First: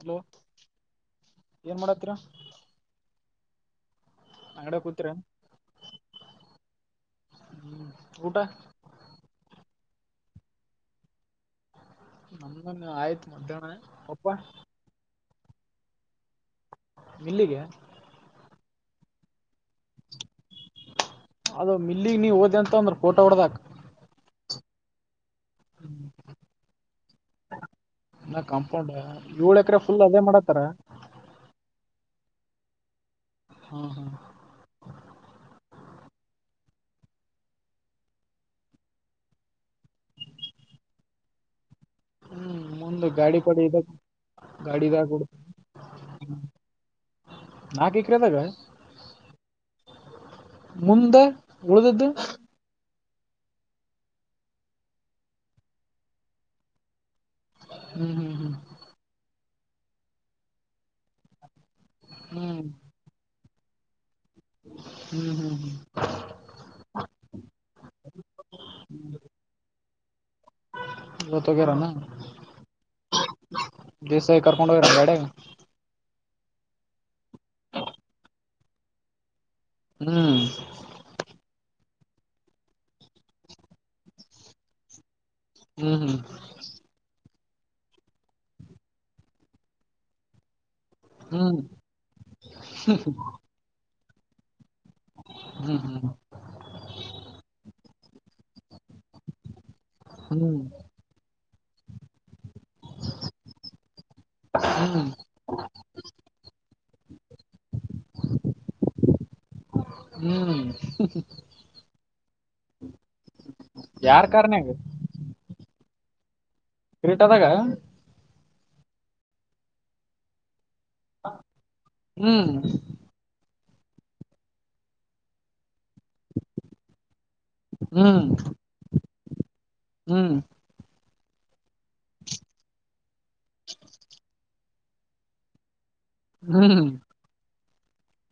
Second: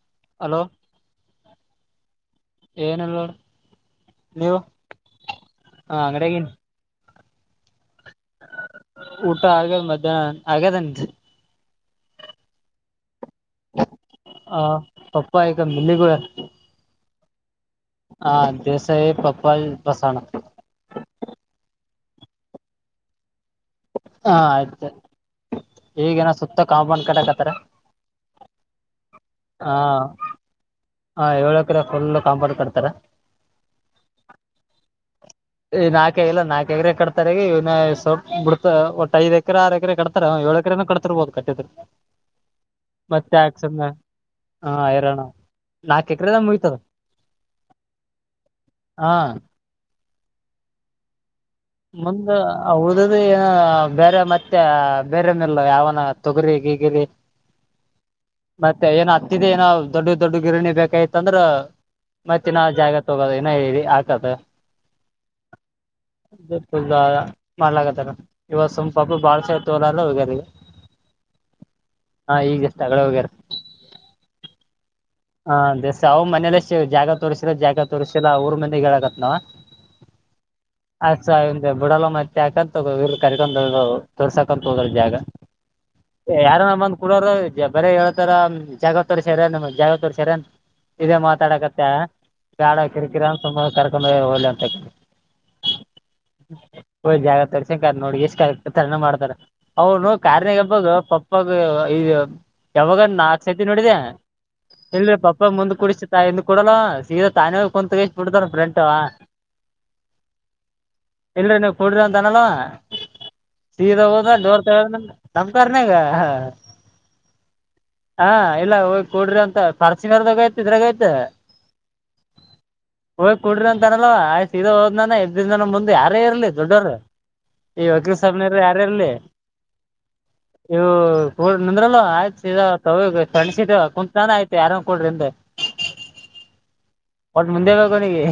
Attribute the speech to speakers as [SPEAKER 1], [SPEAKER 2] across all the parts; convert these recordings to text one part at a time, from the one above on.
[SPEAKER 1] Hello
[SPEAKER 2] hello
[SPEAKER 1] ಏನ್ ಮಾಡಾತ್ತಿರಾ.
[SPEAKER 2] ಏನಿಲ್ಲ ನೋಡ್. ನೀವು
[SPEAKER 1] ಅಂಗಡ್ಯಾಗ್ ಕುತ್ತಿರೇನ್
[SPEAKER 2] ಹ ಅಂಗಡ್ಯಾಗಿನ್
[SPEAKER 1] ಹ್ಮು ಊಟ.
[SPEAKER 2] ಊಟ ಆಗ್ಯದ ಮಧ್ಯಾಹ್ನ ಆಗ್ಯದ ಅಂತ.
[SPEAKER 1] ನಮ್ದೇನ್ ಆಯ್ತ ಮಧ್ಯಾಹ್ನ ಪಪ್ಪಾ.
[SPEAKER 2] ಪಪ್ಪಾ [unintelligible]
[SPEAKER 1] ಇಲ್ಲಿಗೆ
[SPEAKER 2] ಆ ದೇಸಾಯಿ ಪಪ್ಪಲ್ [unintelligible]
[SPEAKER 1] ಅದ ಮಿಲ್ಲಿಗ್ ನೀ ಹೋದಿ ಅಂತ ಅಂದ್ರ ಫೋಟೋ ಹೊಡದ ಹಾಕ್.
[SPEAKER 2] ಹಾ ಆಯ್ತ ಈಗೇನ ಸುತ್ತ ಕಾಂಪೌಂಡ್ ಕಟ್ಟಕತ್ತಾರ.
[SPEAKER 1] ಇನ್ ಕಾಂಪೌಂಡ್ ಏಳು ಎಕರೆ ಫುಲ್ ಅದೇ ಮಾಡಾತ್ತಾರ.
[SPEAKER 2] ಹಾ ಏಳ್ ಎಕರೆ ಫುಲ್ ಕಾಂಪೌಂಡ್ ಕಡ್ತಾರ.
[SPEAKER 1] ಹಾ ಹಾ.
[SPEAKER 2] ಈ ನಾಲ್ಕೆ ಇಲ್ಲ ನಾಕ ಎಕರೆ ಕಟ್ತಾರೆ ಈ ಇನ್ ಸ್ವಲ್ಪ ಬಿಡ್ತ ಒಟ್ಟ ಐದ ಎಕರೆ ಆರ್ ಎಕರೆ ಕಟ್ತ ಕಟ್ತಾರೆ ಹಾ ಏಳ್ ಎಕರೆನು ಕಟ್ಟತಿರ್ಬೋಕ್ ಕಟ್ಟಿದಕ್.
[SPEAKER 1] ಹ್ಮ್ ಮುಂದ್
[SPEAKER 2] ಮತ್ತೆ
[SPEAKER 1] ಗಾಡಿ
[SPEAKER 2] ಯಾಕ್
[SPEAKER 1] ಪಾಡಿ ಇದ
[SPEAKER 2] ಸುಮ್ಮ್ ಅ
[SPEAKER 1] ಗಾಡಿದಾಗ
[SPEAKER 2] ಹೈರಾಣ
[SPEAKER 1] ಹೊಡ್
[SPEAKER 2] ನಾಕ್ ಎಕರೆದಾಗ್ ಮುಗಿತದ.
[SPEAKER 1] ನಾಕ್ ಎಕ್ರೆದಾಗ
[SPEAKER 2] ಹ
[SPEAKER 1] ಮುಂದ. ಉಳ್ದದ್ದು
[SPEAKER 2] ಮುಂದ ಅ ಅವ್ ಉಳ್ದಿದು ಏನ್ ಅ ಬೇರೆ ಮತ್ತೆ ಬೇರೆ [unintelligible] ಯಾವನ ತೊಗರಿ ಗೀಗರಿ.
[SPEAKER 1] ಹ್ಮು ಹ್ಮು ಹ್ಮು.
[SPEAKER 2] ಮತ್ತೆ ಏನೋ ಹತ್ತಿದ ಏನೋ ದೊಡ್ಡು ದೊಡ್ಡು ಗಿರಣಿ ಬೇಕಾಯತ್ಂದ್ರ ಮತ್ತ್
[SPEAKER 1] ಹ್ಮ್
[SPEAKER 2] ಇನ ಜಾಗ ತಗೋದ ಇನ [unintelligible]
[SPEAKER 1] ಹ್ಮು ಹ್ಮು ಹ್ಮು.
[SPEAKER 2] [unintelligible]
[SPEAKER 1] ಇವತ್ತ್
[SPEAKER 2] ಹಾ ಈಗ್ ಎಷ್ಟ ಹಡೆ ಹೋಗ್ಯಾರ
[SPEAKER 1] ದಿವಸ ಕರ್ಕೊಂಡು ಹೋಗಿರ ಬಡೆ
[SPEAKER 2] ಹ ದೇಸ ಅವ್ ಮನೇಲ್ಲ ಜಾಗ ತೋರಿಸಸಿರ ಜಾಗ ತೋರ್ಸಿಲ್ಲ ಅವಊರ್ ಮನೆಗ್ ಹೇಳಕತ್ನಾವ
[SPEAKER 1] ಹ್ಮ್
[SPEAKER 2] ಅ ಸ ಬಿಡಲ್ಲ ಮತ್ತೆಕತ್ ತಗೋ ಕರ್ಕೊಂಡ ತೋರ್ಸಕಂತ ಹೋದ್ರ ಜಾಗ
[SPEAKER 1] ಹ್ಮ್
[SPEAKER 2] ಯಾರ ಬಂದ ಕೂಡ ಬರ ಹೇಳ್ತಾರ ಜಾಗತ್ತರ್ ಸೇರನ್ ಜಾಗತ್ತರ್ ಸೇರೇನ್ ಇದೇ
[SPEAKER 1] ಹ್ಮ್ ಹ್ಮ್
[SPEAKER 2] ಮಾತಾಡಕತ್ತ ಗಾಡ ಕಿರಿಕಿರ ತುಂಬ ಕರ್ಕೊಂಡ್ಗ
[SPEAKER 1] ಹ್ಮ್ ಹ್ಮ್
[SPEAKER 2] ಹ ಹ್ ಜಾಗ ತೋರ್ಸನ್ ನೋಡಿ ಎಷ್ಟು ತ ಮಾಡ್ತಾರೆ ಅವನು
[SPEAKER 1] ಹ್ಮ್
[SPEAKER 2] ಕಾರ್ನಿಗೆ ಹಬೋದು ಇಪ್ಪಾಗ ಇ ಯಾವಾಗ ನಾಕ ಸೈತಿ ನೋಡಿದೆ
[SPEAKER 1] ಹ್ಮ್ ಹ್ಮ್
[SPEAKER 2] ಇಲ್ ಪಪ್ಪ ಮುಂದ ಕುಡ ತ ಹಿಂದ ಕೊಡಲ್ಲ ಸೀದಾ ತಾನೇ ಒಗ ಬಿಡತಫ್ರೆಂಟ
[SPEAKER 1] ಹ್ಮ್
[SPEAKER 2] ಇಲ್ರಿ ನೀವು ಕೊಡ್ರಿ ಅಂತನಲ್ವಾ ಸೀದ
[SPEAKER 1] ಯಾರ್
[SPEAKER 2] ಹೋದ ಜೋರ್
[SPEAKER 1] ಕಾರ್ನ್ಯಾಗ
[SPEAKER 2] ತಗ ತಮ ತನಗ ಹ
[SPEAKER 1] ಕ್ರೀಟ್ ಅದಾಗ
[SPEAKER 2] ಹಾ ಇಲ್ಲ ಹೋಗ್ ಕಡಿ ಅಂತ ಪಾರ್ಸಿನರ್ದಾಗ ಆಯತು ಇದ್ರಾಗಯತ
[SPEAKER 1] ಹ್ಮ್
[SPEAKER 2] ಹೋಗ್ ಕುಡ್ರಿ ಅಂತ ಅನಲ್ ಆಯ್ ಸೀದ ಹೋದ್ನ ಎದ್ದನ ಮುಂದೆ ಯ ಯಾರ ಇರ್ಲಿ ದೊಡ್ಡೋರು ಈ ವಕೀಲ್
[SPEAKER 1] ಹ್ಮ್
[SPEAKER 2] ಸಾಬ್ನ ಯಾರ ಇರ್ಲಿ
[SPEAKER 1] ಹ್ಮ್
[SPEAKER 2] ಇವು ಕೂಡ ನಿಂದ್ರಲ್ಲ ಆಯ್ತು ತ ಕಣ್ಸವ ಕುಂತ್ ನಾನ ಆಯ್ತು ಯಾರ ಕೂಡ್ರಿದ
[SPEAKER 1] ಹ್ಮ್
[SPEAKER 2] ಒಟ್ಟ ಮುಂದೆ ಬುನಿಗೆ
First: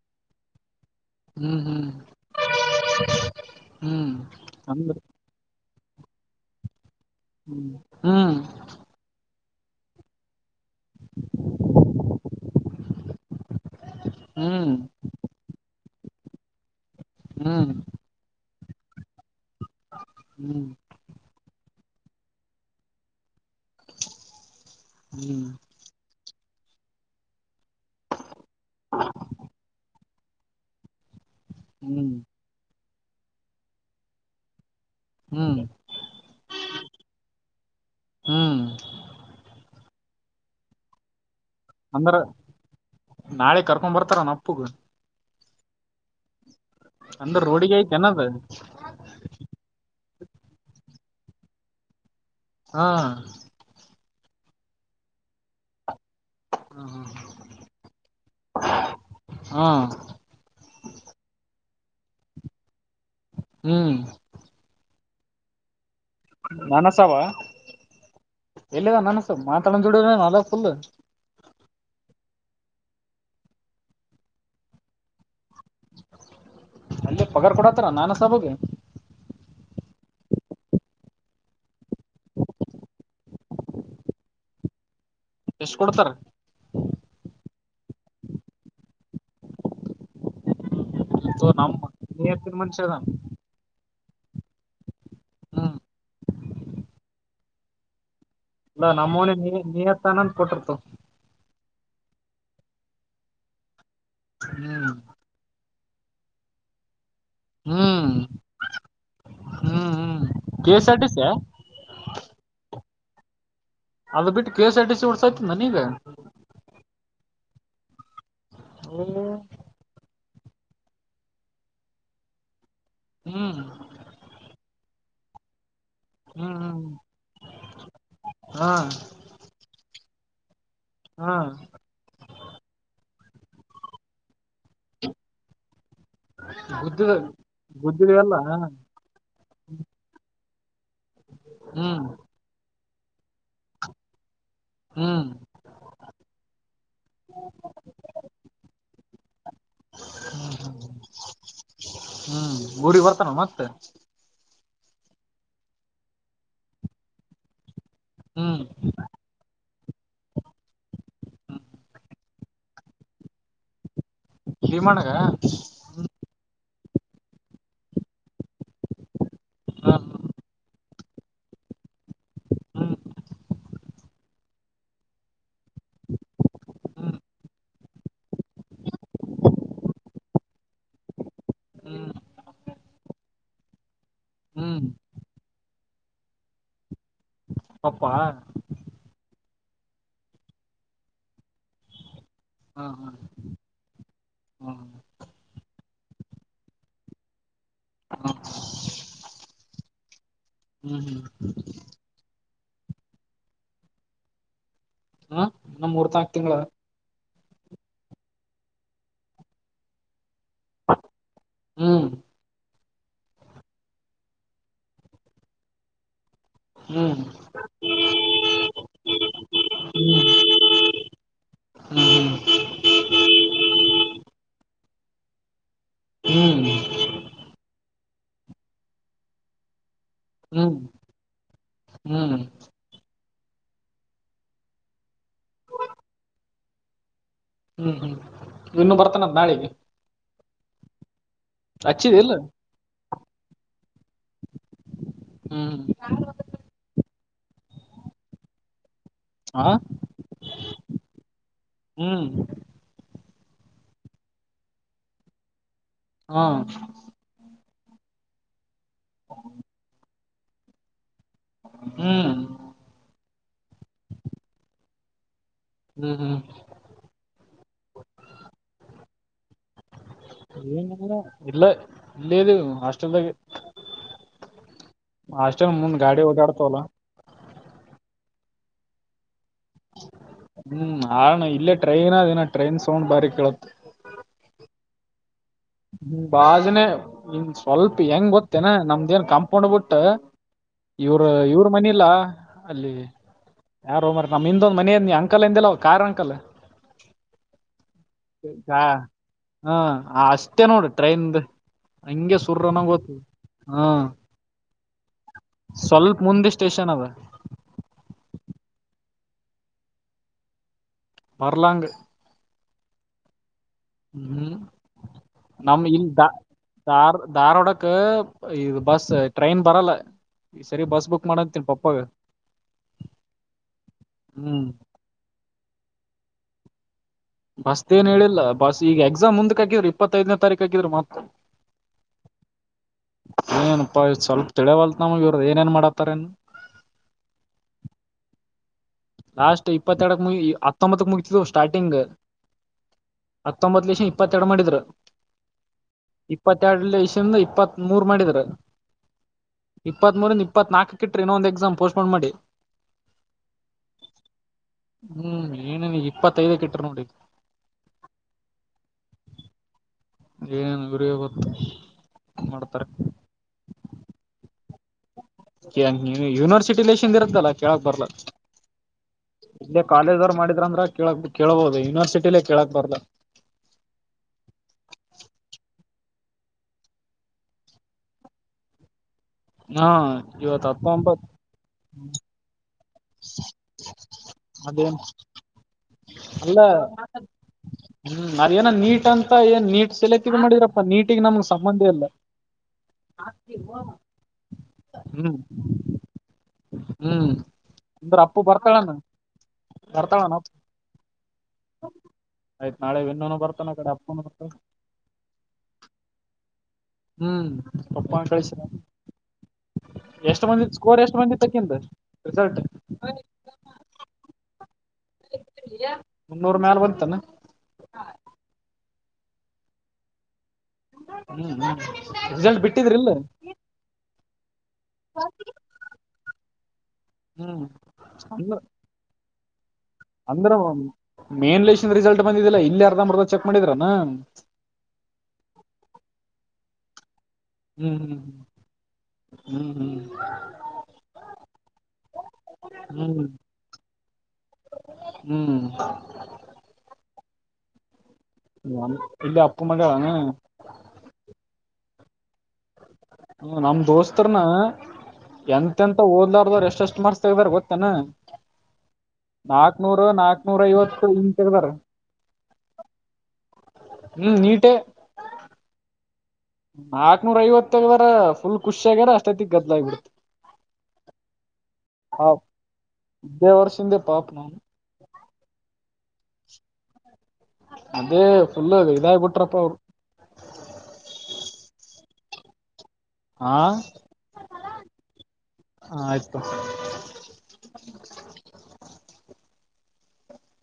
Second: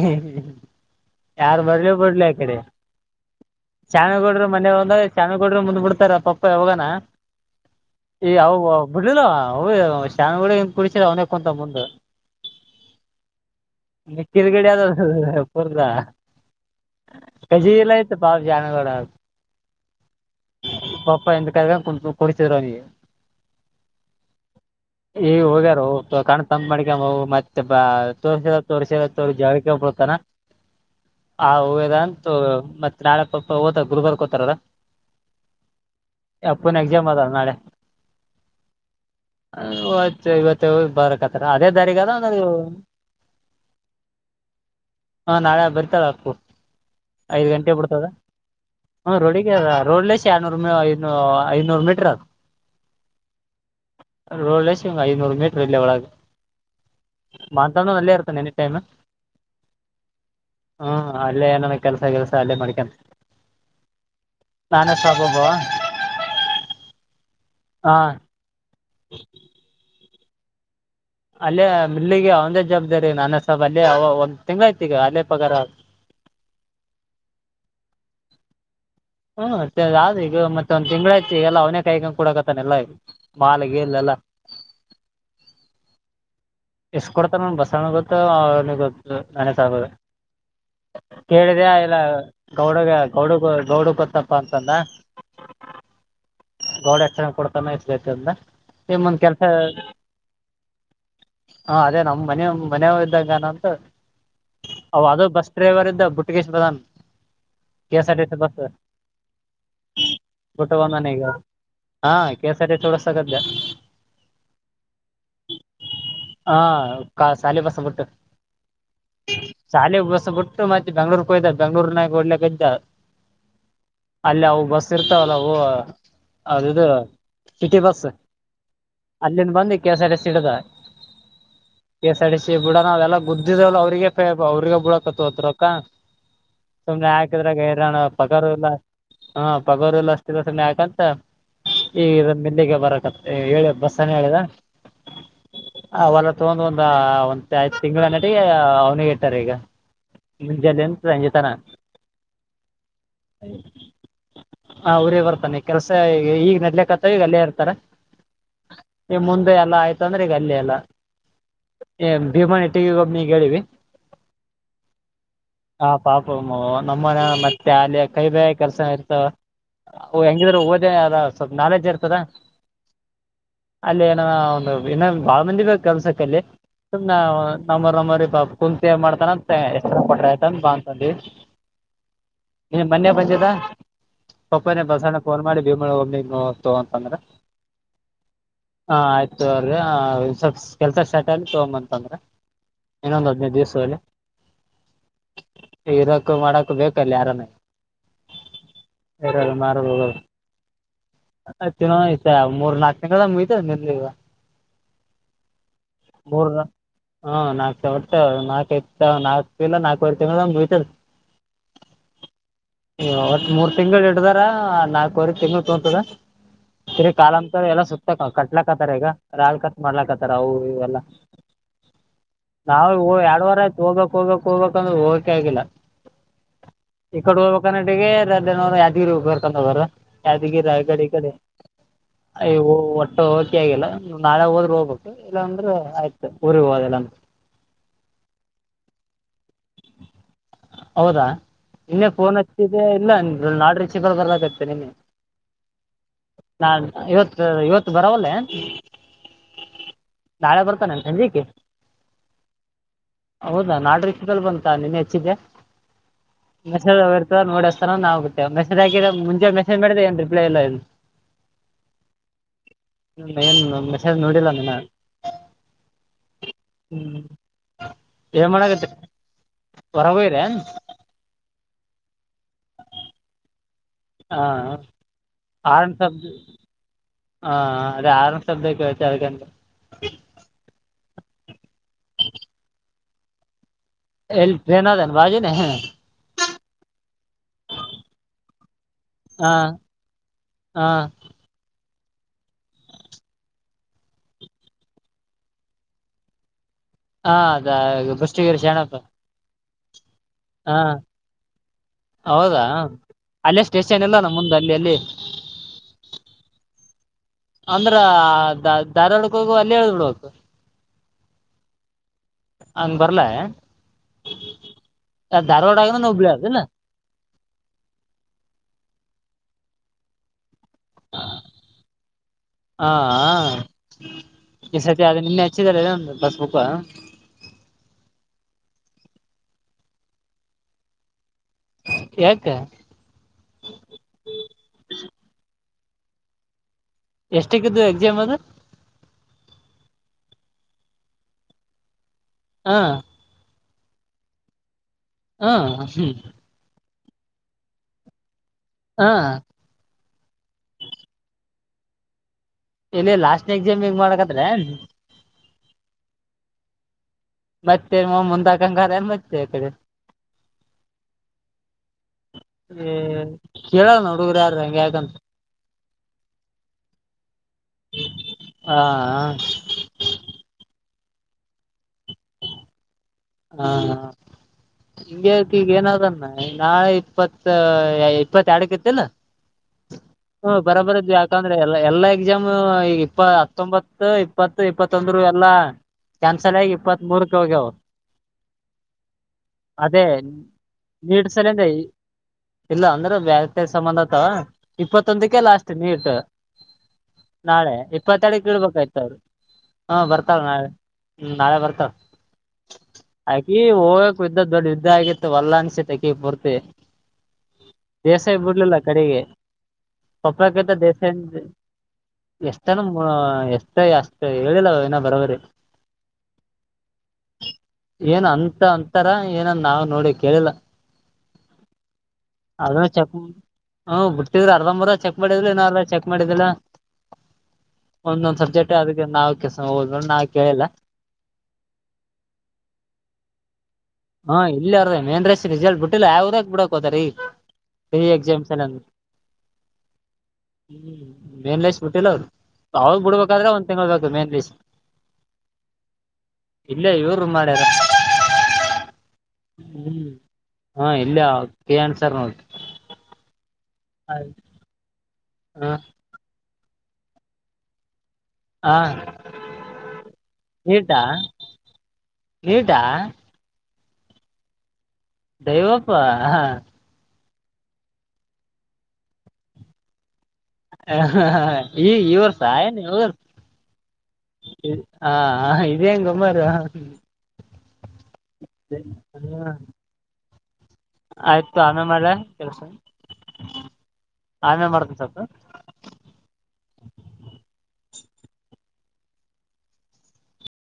[SPEAKER 2] ಯಾರು
[SPEAKER 1] ಹ್ಮ್ ಹ್ಮ್
[SPEAKER 2] ಬರ್ಲಿ ಬಿಡ್ಲಿ ಆ ಕಡೆ ಚಾಣ
[SPEAKER 1] ಹ್ಮ್
[SPEAKER 2] ಕೊಡ್ರರು ಮನೆ
[SPEAKER 1] ಅಂದ್ರ
[SPEAKER 2] ಒಂದ ಶಾಮಿಗೌಡರು ಮುಂದ್ ಬಿಡ್ತಾರ ಪಪ್ಪ ಯಾವಾಗನ
[SPEAKER 1] ಹ್ಮ
[SPEAKER 2] ಈ
[SPEAKER 1] ಹ್ಮ್
[SPEAKER 2] ಅವು ಬಿಡ್ಲಿಲ್ಲ ಶಾನಗಳ ಕುಡಸ ಅವನ ಕುಂತ ಮುಂದ್ ನಿಕ್ಕಲ್ ಗಡಿ
[SPEAKER 1] ಹ್ಮ್
[SPEAKER 2] ಯಾವದದು ಹ ಪುರ್ದ
[SPEAKER 1] ಹ್ಮ್
[SPEAKER 2] ಕಸಿ ಇಲ್ಲ ಇ ಬಪ ಜಾನಗಡ
[SPEAKER 1] ಹ್ಮ್
[SPEAKER 2] ಪಪ ಎ ಕಾಯ ಕು ಕುಡಚರ್ರುವ ನೀ ಈ ಹೋಗ್ಯಾರ ಕಣ ತ ಮಡಿಕ ಮತ್ತೆ ಬ ತೋರ್ಸಿಲ್ಲ ತೋರ್ಸಿ ತೋರ್ ಜಕ್ಕೆ ಹೋಗ್ಬಿಡ್ತಾನ ಆ
[SPEAKER 1] ಹ್ಮ್
[SPEAKER 2] ಹೂವದಂತ ಮತ್ತ ನಾಳ ಪ ಓತ ಗುರುಬರ್ ಹತಾರ
[SPEAKER 1] ಹ್ಮ್
[SPEAKER 2] ಅಪ್ಪೂನು ಎಕ್ಸಾಮ ಆದದ ನಾಳೆ
[SPEAKER 1] ಹ್ಮ್
[SPEAKER 2] ಇವತ್ತು ಇವತ್ತು ಬರಕತ್ತರ ಅದೇ ದಾರಿಗ
[SPEAKER 1] ಅಂದ್ರ
[SPEAKER 2] ಅದ ಒಂದ್ರ
[SPEAKER 1] ನಾಳೆ ಕರ್ಕೊಂಡ್ ಬರ್ತಾರ ಅವನ್ನಪ್ಪಗ
[SPEAKER 2] ಹಾ ನಾಳೆ ಬರ್ತದ ಅಕ್ಕು
[SPEAKER 1] ಅಂದ್ರ
[SPEAKER 2] ಐದ್
[SPEAKER 1] ರೋಡಿಗೆ
[SPEAKER 2] ಗಂಟೆ
[SPEAKER 1] ಐತಿ
[SPEAKER 2] ಬಿಡ್ತದ
[SPEAKER 1] ಏನದ
[SPEAKER 2] ಹ್ಮ ರೋಡಿಗೆ ರೋಡ್ ಲನೂರು ಐ ಐನೂರು ಮೀಟರ್ ಅದದು
[SPEAKER 1] ಹಾ
[SPEAKER 2] ರೋಡ್ಲ್ ಸಿವ್ ಐನೂ ಮೀಟರ್ ಇಲ್ಲ ಒಳಗೆ
[SPEAKER 1] ಹ್ಮ ಹ್ಮ ಹ್ಮ
[SPEAKER 2] ಅ ನಲ್ಲ ಇತೇನೆ ಎನಿ ಟೈಮ ಹ್ಮ್ ಅಲ್ಲೇ ಏನ ಕೆಲ್ಸ ಕೆಲ್ಸ ಅಲ್ಲೇ ಮಾಡ್ಕಂತ
[SPEAKER 1] ಹ್ಮ್
[SPEAKER 2] ನಾನೆ ಸಾಬಗೊ. -
[SPEAKER 1] ನನಸಾಬ
[SPEAKER 2] ಹಾ
[SPEAKER 1] ಎಲ್ಲಿದನ್ ನಾನಸಾಬ್ ಮಾತಾಡ ಜೋಡ್ [unintelligible] ಫುಲ್
[SPEAKER 2] ಅಲ್ಲೇ ಮಿಲ್ಲಿಗೆ ಅವಂದೇ ಜವಾಬ್ದಾರಿ ನಾನಸಬ್ ಅಲ್ಲಿ ಒಂದ್ ತಿಂಗ್ಳ್ ಈಗ ಅಲ್ಲೇ ಪಗಾರ
[SPEAKER 1] ಅಲ್ಲೆ ಪಗಾರ್ ಕೊಡತ್ತಾರ ನಾನಸಬಗ.
[SPEAKER 2] ಹ್ಮ ಆದ್ರ ಈಗ ಮತ್ತೆ ಒಂದ್ ತಿಂಗಳಾಯ್ತು ಎಲ್ಲಾ ಅವನ ಕಾಯಿಕೊಂಡ್ ಕೂಡಕತ್ತಾನೆ ಎಲ್ಲ ಈಗ ಮಾಲಿಗೇಲ್ಲ.
[SPEAKER 1] ಎಷ್ಟ್ ಕೊಡ್ತಾರ.
[SPEAKER 2] ಎಷ್ಟ ಕೊಡ್ತಾರ ಬಸ್ಸಣ ಗೊತ್ತು ಅವನಿಗೆ ಗೊತ್ತು ನನಸಾಬಗ.
[SPEAKER 1] ನಮ್
[SPEAKER 2] ಕೇಳಿದ್ಯಾ ಇಲ್ಲ
[SPEAKER 1] ನಿಯತ್ತಿನ ಮನುಷ್ಯ
[SPEAKER 2] ಗೌಡುಗ
[SPEAKER 1] ಅದ
[SPEAKER 2] ಗೌಡು ಗೌಡು ಗೊತ್ತಪ್ಪ ಅಂತಂದ.
[SPEAKER 1] ಹ್ಮ
[SPEAKER 2] ಗೌಡ ಎಕ್ಷಣ ಕೊಡ್ತಾನೆ ಇಷ್ಟೆ ಚಂದ
[SPEAKER 1] ಇಲ್ಲ ನಮ್ಮನೆ ನಿಯತ್ತನಂದ ಕೊಟ್ಟಿರ್ತು- -
[SPEAKER 2] ಹಾ ಅದೇ ನಮ್ ಮನೆ ಮನೆವರ್ ಇದ್ದಾಗನ ಅಂತ
[SPEAKER 1] ಹ್ಮ್
[SPEAKER 2] ಅವ ಅದ ಬಸ್- - ಡ್ರೈವರ್ ಇದ್ದ ಬುಟ್ಗೇಶ್ ಬದಾನ್ - ಕೆ
[SPEAKER 1] ಹ್ಮ್
[SPEAKER 2] ಸ ರ್ ಟಿಸಿ ಬಸ್ಸು
[SPEAKER 1] ಹ್ಮ್ ಹ್ಮ್ ಕೆ
[SPEAKER 2] ಬುಟ್ಟು
[SPEAKER 1] ಎಸ್ ಆರ್ ಟಿ
[SPEAKER 2] ಬಂದಾನ್
[SPEAKER 1] ಸಿ
[SPEAKER 2] ಇಗ. ಹಾ ಕೆ ಸಾರ್ ಟಿ ಸಿ ಓಡ್ಸ ಕಂತೆ
[SPEAKER 1] ಅದು ಬಿಟ್ಟು K S R T C ಒಡ್ಸತನೀಗ.
[SPEAKER 2] ಹಾ ಕ ಸಾಲಿ ಬಸ್ಸಬುಟ್ಟು.
[SPEAKER 1] [unintelligible]
[SPEAKER 2] ಶಾಲಿ ಬಸ್ಸ ಬಿಟ್ಟು ಮತ್ತೆ ಬೆಂಗ್ಳೂರ್ ಹಯ್ದ ಬ ಬೆಂಗ್ಳೂರ್ನಾಗ ಓಡ್ಲ ಬ ಇದ್ದ.
[SPEAKER 1] ಹ್ಮ್
[SPEAKER 2] ಅಲ್ಲಿ ಅವು ಬಸ್ ಇರ್ತಾವಲ್ಲ ಅವು.
[SPEAKER 1] ಹ್ಮ್
[SPEAKER 2] ಅದದು ಸಿಟಿ ಬಸ್
[SPEAKER 1] ಹಾ
[SPEAKER 2] ಅಲ್ಲಿಂದ ಬಂದು ಕೆಸ್ ಆರ್ ಎಸ್ ಇಡ್ದ
[SPEAKER 1] ಹಾ
[SPEAKER 2] ಕೆ ಸಾರ್ ಟಿ ಸಿ ಬಿಡ ನ ಅವೆಲ್ಲ ಗುದ್ದಿದ್ರವಲ್ಲ ಅವ್ರಿಗೆ ಅವ್ರಗೆ ಬಿಳಿಕತ್ ದ್ ರೊಕ್ಕ. ಸುಮ್ನೆ
[SPEAKER 1] ಗುದ್ದಿದ
[SPEAKER 2] ಹಾಕಿದ್ರ ಹೈರಾಣ
[SPEAKER 1] ಗುದ್ದಿದವಲ್ಲ
[SPEAKER 2] ಪಗಾರ ಇಲ್ಲ. ಹಾ ಪಗೋರೆಲ್ಲ ಅಷ್ಟತರ ಸಣ್ಣೆ ಯಾಕಂತ
[SPEAKER 1] ಹ್ಮ್
[SPEAKER 2] ಈ ಮೆಲ್ಲಿಗೆ ಬರಕತ್ ಹೇಳ್ಯ ಬಸ್ಸಾನ ಹೇಳ್ದ.
[SPEAKER 1] ಹ್ಮ್
[SPEAKER 2] ಅವಲ್ಲ ತಗೊಂಡ್ ಒಂದ ಒಂದ್ಐದ್ ತಿಂಗ್ಳ ನಟಿಗೆ ಅವ್ನಿಗೆ ಇಟ್ಟಾರೆ ಈಗ. [unintelligible]
[SPEAKER 1] ಊರಿಗೆ ಹೋತನ ಮತ್
[SPEAKER 2] ಹಾ ಉರಿಗ್ ಬರ್ತಾನೆ ಕೆಲ್ಸ ಈಗ್ ನಡ್ಲಕ್ತ್ತ ಈಗ ಅಲ್ಲೇ ಇರ್ತಾರ.
[SPEAKER 1] ಹ್ಮ್
[SPEAKER 2] ಮುಂದೆ ಎಲ್ಲ ಆಯ್ತ- ಅಂದ್ರ ಅಲ್ಲೆ ಎಲ್ಲ ಭೀಮಾನಟ್ಟಿಗೆಗ್ ಒಬ್ಬನಿಗ್ ಹೇಳಿವಿ.
[SPEAKER 1] ನಿಮಾಣ್ಗ -
[SPEAKER 2] ಹ ಪಾಪ ಮೊ ನಮ್ಮರ ಮತ್ತೆ ಅಲ್ಲಿ ಕೈ ಬೆಕ್ - ಕೆಲ್ಸ ಇರ್ತಾವ ಹೆಂಗಿದ್ರ ಓದೆ ಅದ ಸ್ವಲ್ಪ್ ನಾಲೆಜ್ ಇರ್ತದ
[SPEAKER 1] ಹ್ಮ್
[SPEAKER 2] ಅಲ್ಲಿ ಏನ ಒಂದು ಇನ್ನೊ ಬಾಳ ಮಂದಿ ಬೇಕ್ ಕೆಲ್ಸಕ್ಕಲ್ಲಿ ಸುಮ್ನ
[SPEAKER 1] ಹ್ಮ್
[SPEAKER 2] ನಮ್ಮರ್ ನಮ್ಮರಿ ಕುಂತ ಮಾಡ್ತಾನ ಎಷ್ಟರ ಕೊಟ್ರ ಆಯ್ತಂದ ಬಾ ಅಂತಂದಿ.
[SPEAKER 1] ಹ್ಮ್
[SPEAKER 2] ನೀ ಮೊನ್ನೆ ಬಂದಿದ್ದ. ಒಪ್ಪನೇ
[SPEAKER 1] ಹ್ಮ್
[SPEAKER 2] ಬಸಣ್ಣ ಫೋನ್ ಮಾಡಿ ಭೀಮಳ ಒಮ್ಮನಿಗೆಗ್ ತಗೊ ಅಂತಂದ್ರ.
[SPEAKER 1] ಪಪ್ಪಾ -
[SPEAKER 2] ಹಾ ಆಯ್ತು ಅವ ಸ್ವಲ್ಪ ಕೆಲ್ಸ ಸ್ಟಾರ್ಟ್ ಅಲ್ಲಿ ತಗೊಂತಂದ್ರೆ.
[SPEAKER 1] ಹಾ
[SPEAKER 2] ಇನ್ನೊಂದು ಹದ್ನೈದು ದಿವಸ ಹೋಳಿ
[SPEAKER 1] ಹಾ
[SPEAKER 2] ಇಕ ಮಾಡಕ್ ಬೇಕಲ್ಲ ಯಾರನ್ನ.....
[SPEAKER 1] ಹಾ
[SPEAKER 2] ಯಾರಾರ ಮಾರಬ
[SPEAKER 1] ಹ್ಮ್ ಹ್ಮ್
[SPEAKER 2] ಆ ತಿಿನೋಐತ ಮೂರ್ ನಾಲ್ಕು ತಿಂಗಳ ಮುತ ನಿ ಈಗ
[SPEAKER 1] ಹ ಇನ್ನು ಮೂರನಾಲ್ಕ ತಿಂಗಳು.
[SPEAKER 2] ಹ್ಮ್ ನಾಕರ್ ನಾಕೈಐತ್ ನಾಕಾ ನಾಕವರೆ ತಿಂಗಳ ಮಗಿತ. ಚ
[SPEAKER 1] ಹ್ಮ್
[SPEAKER 2] ಅವತ್ ಮೂರ್ ತಿಂಗಳು ಇಡ್ದಾರ ನಾಲ್ಕವರೆ ತಿಂಗಳು ತೊತರ. ಸರಿ
[SPEAKER 1] ಹ್ಮ್
[SPEAKER 2] ಕಾಲ ಅಂತ ಎಲ್ಲಾ ಸುತ್ತತ ಕಟ್ಲಾಕ್ತಾರ ಈಗ ರಾಲ್ ಕತ್ ಮಾಡ್ಲಾಕತಾರ
[SPEAKER 1] ಹ್ಮ್
[SPEAKER 2] ಅವು ಇವೆಲ್ಲಾ.
[SPEAKER 1] ಹ್ಮ್
[SPEAKER 2] ನಾವವು ಎಡವಾರ ಆಯ್ತ ಹೋಗಬೇಕ ಹೋಗ್ಬೇಕಕ್ಂದ್ರೆ ಹೋಗಕೆ ಆಗಿಲ್ಲ.
[SPEAKER 1] ಹ್ಮ್
[SPEAKER 2] ಈ ಕಡೆ ಹೋಗ್ಬೇಕ ಕನ್ನಡಿಗೆದನರು ಯಾದ್ಗಿರಿಗ ಬರ್ಕೊಂಡು ಹೋಗರು. ಯಾದಗಿರ
[SPEAKER 1] ಹ್ಮ್ ಹ್ಮ್
[SPEAKER 2] ಗಡಿ ಕಡೆ
[SPEAKER 1] ಹ್ಮ್
[SPEAKER 2] ಅಯ್ಯ ಒಟ್ಟು ಹೋಗಕ ಆಗಿಲ್ಲ. ನೀ್ ನಾಳೆ ಹೋದ್ರೆ ಹೋಗ್ಬೇಕು ಇಲ್ಲಾಂದ್ರೆ ಆಯ್ತ ಊರಿಗೆ ಹೋದ ಎಲ್ಲಾರ.
[SPEAKER 1] ಹ್ಮ್ ಹ್ಮ್ ಇನ್ನು ಬರ್ತಾನಂತ ನಾಳಿಗೆ.
[SPEAKER 2] ಹೌದಾ ಇನ್ನೆ
[SPEAKER 1] ಹಚ್ಚಿದಿ ಇಲ್ಲ
[SPEAKER 2] ಫೋನ್ ಹಚ್ಚಿದ್ದೆ ಇಲ್ಲ ನಾಡ್ರೀಚಿಬಾಲ್ ಬರ್ಲತ್ತೆ ನಿನ್ನ.
[SPEAKER 1] ಹ್ಮ್
[SPEAKER 2] ನಾ ಇವತ್ತು ಇವತ್ತು ಬರವಲ್ಲೆ.
[SPEAKER 1] ಆ
[SPEAKER 2] ನಾಳೆ ಬರ್ತಾನೆ ಸಂಜಕ್ಕಿ.
[SPEAKER 1] ಹ್ಮ್
[SPEAKER 2] ಹೌದಾ ನಾಟರಿಜೈಬೆಲ್ ಬಂತ ನಿನ್ ಹೆಚ್ಚಿದ್ದೆ.
[SPEAKER 1] ಹಾ
[SPEAKER 2] ಮೆಸೇಜೆ ಇರತಾವ ನೋಡಿ ಹಚ್ಚಸ್ತರ ಅಂತಾ ನಾವು ಬಿಟ್ಟವಿ ಮೆಸೇಜಕಿದೆ ಹಾಕಿದರ ಮುಂಜಾನಲ್ಲಿ ಮುಂಸೇಜ ಮಾಡಿದರ ಏನ್ ಒಂದ ರಿಪ್ಲೈ ಇಲ್ಲ.
[SPEAKER 1] ಹ್ಮ್
[SPEAKER 2] ಏನ್ ಮೆಸೇಜ್ ನೋಡಿಲ್ಲ ನೀನ.
[SPEAKER 1] ಹ್ಮ ಹ್
[SPEAKER 2] ಹ್ಮ ಏನ್ ಮಾಡಾಕತ್ತಿರಿ..... ಹೊರಗ ಹೋಗಿರಿ.
[SPEAKER 1] ಏನ್ ಇಲ್ಲ... ಇಲ್ಲ. ಲದ ಹಾಸ್ಟೆಲಾದಗೆ...
[SPEAKER 2] ಹಾಂ ಹಾಂ
[SPEAKER 1] ಹಾಸ್ಟೆಲ್ ಮುಂದ ಗಾಡಿ ಓದಾಡ್ತಲ್ಲ.
[SPEAKER 2] ಹಾ ಅದೇ ಆರ ಶಬ್ದಕ್ಕೆ ಅ ಗಂಟೆ [unintelligible]
[SPEAKER 1] ಹ್ಮ್ ಹರ್ನ್ ಇಲ್ಲೇ ಟ್ರೈನ್ ಅದೇನ ಟ್ರೈನ್ ಸೌಂಡ್ ಬಾರಿ ಕೇಳುತ್ತೆ.
[SPEAKER 2] ಎಲ್ಲಿ ಟ್ರೈನ ಇದೆ ಬಾಜುಕ್.
[SPEAKER 1] ಹ ಬಾಜನೆ ಇನ್ ಸ್ವಲ್ಪ ಹೆಂಗ್ ಗೊತ್ತೇನಾ ನಮ್ದೇನ್. ಕಾಂಪೊನ್ಡ್ ಬಿುಟ್ಟ
[SPEAKER 2] ಹಾ
[SPEAKER 1] ಇವ್ರ ಇವ್ರ ಮನಿಲ್ಲ ಅಲ್ಲಿ. ಯಾರೋಮ ನಮ್ಮ ಹಿಂದೊಂದ ಮನೇ ನೀ ಅಂಕಲ್ ಎಂದಿಲ್ಲ ಕಾರ್ ಅಂಕಲ್.
[SPEAKER 2] ಹಾ ಅದ ಬೃಸ್ಗರ ಶರಣಪ್ಪ.
[SPEAKER 1] ಹ್ಮ ಅಷ್ಟ. ಮತ್ತೆ
[SPEAKER 2] ಹಾ
[SPEAKER 1] ನೋಡ್ರಿ ಟ್ರೈನ್ ಹಂಗ
[SPEAKER 2] ಹೌದಾ
[SPEAKER 1] ಸುರನಂಗ ಗೊತ್ತು....
[SPEAKER 2] ಅಲ್ಲೇ
[SPEAKER 1] ಹಾ
[SPEAKER 2] ಸ್ಟೇಷನ್ ಇಲ್ಲ ನಮ್ಮ ಮುಂದೆ ಅಲ್ಲಿ ಅಲ್ಲಿ
[SPEAKER 1] ಸ್ವಲ್ಪ ಮುಂದೆ ಸ್ಟೇಷನ್ ಅದ
[SPEAKER 2] ಅಂದ್ರ ದ ದ ಧಾರವಾಡಕ್ಕೆ ಹೋಗು ಅಲ್ಲಿ ಇಳ್ದ್ ಬಿಡ್ಬೇಕು.
[SPEAKER 1] ಬರ್ಲಾಂಗ.
[SPEAKER 2] ಹಂಗ ಬರ್ಲ
[SPEAKER 1] ಹ್ಮ್
[SPEAKER 2] ಧಾರ್ವಾಡಾಗ ನ ಹುಬ್ಬಳ್ಳಿ ಆತಾ ಏನ್
[SPEAKER 1] ದಾರ್ ಧಾರ್ವಾಡಕ್ ಇದು ಬಸ್ ಟ್ರೈನ್ ಬರಲ್ಲ. ಈ ಸರಿ ಬಸ್ ಬುಕ್ ಮಾಡಂತನಿ ಪಪ್ಪಾಗ.....
[SPEAKER 2] ಹಾ
[SPEAKER 1] ಹ್ಮ್
[SPEAKER 2] ಈ ಸತಿ ಅದು ನಿನ್ನೆ ಹಚ್ಚಿದಿದ್ದಾರೆ ಒಂದು ಬಸ್ ಬುಕ್.
[SPEAKER 1] ಬಸ್ತ್ ಏನ್ ಹೇಳಿಲ್ಲ ಬಸ್ ಈಗ ಎಕ್ಸಾಮ್ ಮುಂದಕ್ಕಾಗಗಿದ್ರು ಇಪ್ಪತ್ತೈದನೇ ತಾರೀಕ ಆಗಿದ್ರು ಮತ್ತೆ
[SPEAKER 2] ಏಕಾ
[SPEAKER 1] ಏನಪ್ಪಾ್ ಸ್ವಲ್ಪ ತಿಳವಲ್ತ್ ನಮಗ ಇವ್ರ ಏ ಏನ್ ಮಾಡಕತಾರ ಏನ್.
[SPEAKER 2] ಎಷ್ಟಿಕ್ಕಿದ್ದು ಎಕ್ಸಾಮ್ ಅದು
[SPEAKER 1] ಲಾಸ್ಟ್ ಇಪ್ಪತ್ತೆರಡಕ್ ಮುಗ ಹತ್ತೊಂಬತ್ತಕ್ ಮುಗಿತಿದ್ದವು ಸ್ಟಾರ್ಟಿಂಗ್
[SPEAKER 2] ಹಾ
[SPEAKER 1] ಹತ್ತೊಂಬತ್ತುಲೇಶಿ ಇಪ್ಪತ್ತೆರಡು ಮಾಡಿದ್ರು.
[SPEAKER 2] ಹಾ ಹ್ಮ್
[SPEAKER 1] ಇಪ್ಪತ್ತೆರಡುಲೇಶಿಂದ ಇಪ್ಪತ್ ಮೂರ್ ಮಾಡಿದ್ರು.
[SPEAKER 2] ಹಾ
[SPEAKER 1] ಇಪ್ಪತ್ ಮೂರಂದ ಇಪ್ಪತ್ನಾಲು ಇಟ್ರ ಇನ್ನೊಂದು ಎಕ್ಸಾಮ್ ಪೋಸ್ಟ್ಪೊನ್ ಮಾಡಿ
[SPEAKER 2] ಇಲ್ಲಿ ಲಾಸ್ಟ್ ಎಕ್ಸಾಮ್ ಹೆಂಗ್ ಮಾಡಕಾದ್ರ
[SPEAKER 1] ಹ್ಮ್ ಏನೇನ ಇಪ್ಪತ್ತೈದಕ್ ಇಟ್ರ ನೋಡಿ
[SPEAKER 2] ಮತ್ತೆ ಮುಂದಾಕಂಂಗನ್ ಮತ್ತೆ ಈ ಕಡೆ
[SPEAKER 1] ಏನೇನು ಗುರಿಯಬತ್ತ ಮಾಡ್ತಾರೆ
[SPEAKER 2] ಕೇಳೋಲ್ಲ ನ ಹುಡುಗರು ಯಾರು ಹೆಂಗೆ ಆಯ್ತಂತ
[SPEAKER 1] ನೀ ಯೂನಿವರ್ಸಿಟಿ ಲೇೇಶನ್ ಇರತ್ತಲ್ಲ ಕೇಳಕ್ ಬರ್ಲ
[SPEAKER 2] ಹಾ
[SPEAKER 1] ಇೇ ಕಾಲೇಜ್ವ್ರು ಮಾಡಿದ್ರಂದ್ರ ಕೇಳಕ್ ಕೇಳಬಹುದು ಯೂನಿವರ್ಸಿಟಿಲಿೇ ಕೇಳಕ್ ಬಾರಲ್ಲ
[SPEAKER 2] ಹಾ ಹಾ ಹಂಗಗೆತಿ ಈಗ ಏನಾದನ್ನ ನಾಳೆ ಇಪ್ಪತ್ ಇಪ್ಪತ್ತ ಎಡಕ ಇತ್ತಲ್ಲ
[SPEAKER 1] ಹಾ
[SPEAKER 2] ಹ್ಮ
[SPEAKER 1] ಇವತ್
[SPEAKER 2] ಬರಬರದ್ವಿ
[SPEAKER 1] ಹತ್ತೊಂಬತ್
[SPEAKER 2] ಯಾಕಂದ್ರೆ ಎಲ್ಲ ಎಲ್ಲಾ ಎಕ್ಸಾಮ್ ಈ ಇಪ್ಪ ಹತ್ತೊಂಬತ್ತು ಇಪ್ಪತ್ತು
[SPEAKER 1] ಅದೇನ್
[SPEAKER 2] ಇಪ್ಪತ್ತೊಂದರು ಎಲ್ಲಾ ಕ್ಯಾನ್ಸಲ್
[SPEAKER 1] ಅಲ್ಲ
[SPEAKER 2] ಆಗಿ ಇಪ್ಪತ್ ಮೂರಕ್ ಹೋಗ್ಯಾವ.
[SPEAKER 1] ಹ್ಮ್ ನ್ರ ಏನ ನೀಟ್ ಅಂತ ಏನ್ ನೀಟ್
[SPEAKER 2] ಅದೇ
[SPEAKER 1] ಸೆಲೆಕ್ಟ್ ಮಾಡಿರಪ್ಪಾ ನೀಟಿಗೆ
[SPEAKER 2] ನೀಟ್
[SPEAKER 1] ನಮ್ಗ್
[SPEAKER 2] ಸಲಿಂದ
[SPEAKER 1] ಸಂಬಂಧೇ ಇಲ್ಲ.
[SPEAKER 2] ಇಲ್ಲ ಅಂದ್ರೆ ಬ್ಯಥ ಸಂಬಂಧ ಆತವಾ
[SPEAKER 1] ಹ್ಮ್
[SPEAKER 2] ಇಪ್ಪತ್ತೊಂದಕ್ಕೆ ಲಾಸ್ಟ್ ನೀಟ್
[SPEAKER 1] ಹ್ಮ್ ಅಂದ್ರ
[SPEAKER 2] ಪತಾಳಿ
[SPEAKER 1] ಅಪ್ಪು
[SPEAKER 2] ಕ ಇಳ್ಬೇಕಾಯ್ತ
[SPEAKER 1] ಬರ್ತಾಳನ
[SPEAKER 2] ಅವ್ರರು ಹ
[SPEAKER 1] ಬರ್ತಾಳನ
[SPEAKER 2] ಬರ್ತಾವ ನಾಳೆ ಹ್ಮ ನಾಳೆ ಬರ್ತಾವ.
[SPEAKER 1] ಆಯ್ತ್ ನಾಳೆ ವೆನ್ನುನು
[SPEAKER 2] ಅಕಿ
[SPEAKER 1] ಬರ್ತಾನ ಆ ಕಡೆ
[SPEAKER 2] ಹೋಗಕ್
[SPEAKER 1] ಅಪ್ಪನು
[SPEAKER 2] ಯುದ್ದ
[SPEAKER 1] ಬರ್ತಾನ
[SPEAKER 2] ದೊಡ್ಡ ಯುದ್ದ ಆಗಿತ್ತು ಒಲ್ಲ ಅನ್ಸತೆ ಅಕಿಗಿ ಪೂರ್ತಿ
[SPEAKER 1] ಹ್ಮ್ ಪಪ್ಪಾನ
[SPEAKER 2] ದೇಸಾಯ
[SPEAKER 1] ಕಳಿಸಿರ
[SPEAKER 2] ಬಿಡ್ಲಿಲ್ಲ ಕಡೆಗೆ
[SPEAKER 1] ಎಷ್ಟ್
[SPEAKER 2] ಕೊಪ್ಪಕತ
[SPEAKER 1] ಬಂದಿತ್ ಸ್ಕೋರ್ ಎಷ್ಟ್
[SPEAKER 2] ದೇಸಂದ್
[SPEAKER 1] ಬಂದಿತ್ ಅಕಿಂದ ರಿಸಲ್ಟ್
[SPEAKER 2] ಎಷ್ಟನ ಎಷ್ಟ ಹೇಳಿಲ್ಲ ಅವ ಏನ ಬರೋಬರಿ
[SPEAKER 1] ಮುನ್ನೂರ ಮ್ಯಾಲ ಬಂತನ
[SPEAKER 2] ಏನ್ ಅಂತ ಅಂತಾರ ಏನನ್ ನಾವ ನೋಡಿ ಕೇಳಿಲ್ಲ.
[SPEAKER 1] ಹ್ಮ ಹ್ಮ ರಿಸಲ್ಟ್ ಬಿಟ್ಟಿದ್ರಿಲ್
[SPEAKER 2] ಹ್ಮ್ ಬಿಟ್ಟಿದ್ರಿ ಅರ್ಧಂಬರ್ಧ ಚೆಕ್ ಮಾಡಿದ್ರಿ ಇ ನ ಚೆಕ್ ಮಾಡಿದಿಲ್ಲಾ
[SPEAKER 1] ಹ್ಮ್
[SPEAKER 2] ಒಂದೊಂದ್
[SPEAKER 1] ಅಂದ್ರ
[SPEAKER 2] ಸಬ್ಜೆಕ್ಟ್ ಅದಕ್ಕೆ ನಾವು ಕೆಸ ಹೋದ ನಾ
[SPEAKER 1] ಅಂದ್ರ ಮೇನ್ಲೇಶಿಂದ್ ರಿಸಲ್ಟ್ ಬಂದಿದ್ದಿಲ್ಲಾ ಇಲ್ಲಿ ಅರ್ಧ ಮರ್ದ ಚೆಕ್ ಮಾಡಿದ್ರಾನ
[SPEAKER 2] ಹಾ ಇಲ್ಲಿ ಅರ್ದ ಮೇನ್ಲೇಸಿಂದ ರಿಸಲ್ಟ್ ಬಿಟ್ಟಿಲ್ಲ ಯಾವದಾಗ ಬಿಡಕ್ ಹೋದರೀಗ್
[SPEAKER 1] ಹ್ಮ್
[SPEAKER 2] ಎಕ್ಸಾಮ ಚ ನ
[SPEAKER 1] ಹ
[SPEAKER 2] ಹ್ಮ್ ಮೇನ್ ಲೈಸ್ ಬಿಟ್ಟಿಲ್ಲ ಅವರು ಅವಾಗ್
[SPEAKER 1] ಹ್ಮ್
[SPEAKER 2] ಬಿಡ್ಬೇಕಾದ್ರೆಂದ್ ತಿಂಗ್ಗಳು ಬೇಕು ಮೇನ್ ಲೈಸ್
[SPEAKER 1] ಹ್ಮ್
[SPEAKER 2] ಇಲ್ಲ ಇವರು ಮಾಡ್ಯಾರ
[SPEAKER 1] ಇಲ್ಲ ಅಪ್ಪು ಮಳಣ
[SPEAKER 2] ಹ್ಮ್ ಹಾ ಇಲ್ಲ ಕೆ ಅನ್ಸರ್ ನೋಡ್
[SPEAKER 1] ಹ ನಮ ದೋಸ್ತರನ
[SPEAKER 2] ಹ
[SPEAKER 1] ಎಂತ ಓದಲಾರ್ದವ್ರು ಎಷ್ಟ ಎಷ್ಟ ಮಾರ್ಕ್ಸ್ ತೆಗ್ದವುರ್ ಗೊತ್ತೇನಾ
[SPEAKER 2] ಹ
[SPEAKER 1] ನಾಕ್ನೂರು ನಾಕ್ನೂರ
[SPEAKER 2] ನೀಟಾ
[SPEAKER 1] ಐವತ್ತು ಇದಾರ
[SPEAKER 2] ನೀಟಾ
[SPEAKER 1] ಹ್ಮ್ ನೀಟೇ
[SPEAKER 2] ದೈವಪ್ಪ ಹ
[SPEAKER 1] ನಾಕ್ರ ಐವತ್ತಗದಾರ ಫುಲ್ ಖುಷಿ ಆಗಾರ ಅಷ್ಟೈತ್ತಗ ಗದಲ ಆಗ್ಬಿಡ್
[SPEAKER 2] ಈ ಇವರ್
[SPEAKER 1] ಪಾಪ್
[SPEAKER 2] ಸಾಯನು ಇವ
[SPEAKER 1] ಇದೇ ವರ್ಷಿಂದೆ ಪಾಪ ನಾನು
[SPEAKER 2] ಹಾ ಇದೇಂಗ ಗೊಮ್ಮಾರ
[SPEAKER 1] ಅದೇ ಫುಲ್ ಇದಾಯ ಬಿಟ್ರಪ್ಪ ಅವ್ರು
[SPEAKER 2] ಆಯ್ತು ಆಮೆ ಮಾಡೆ ಕೆಲ್ಸ
[SPEAKER 1] ಹಾ
[SPEAKER 2] ಮಾಡ್ತೀನಿ ಸ್ವಲ್ಪ
[SPEAKER 1] ಹ ಆಯ್ತಾ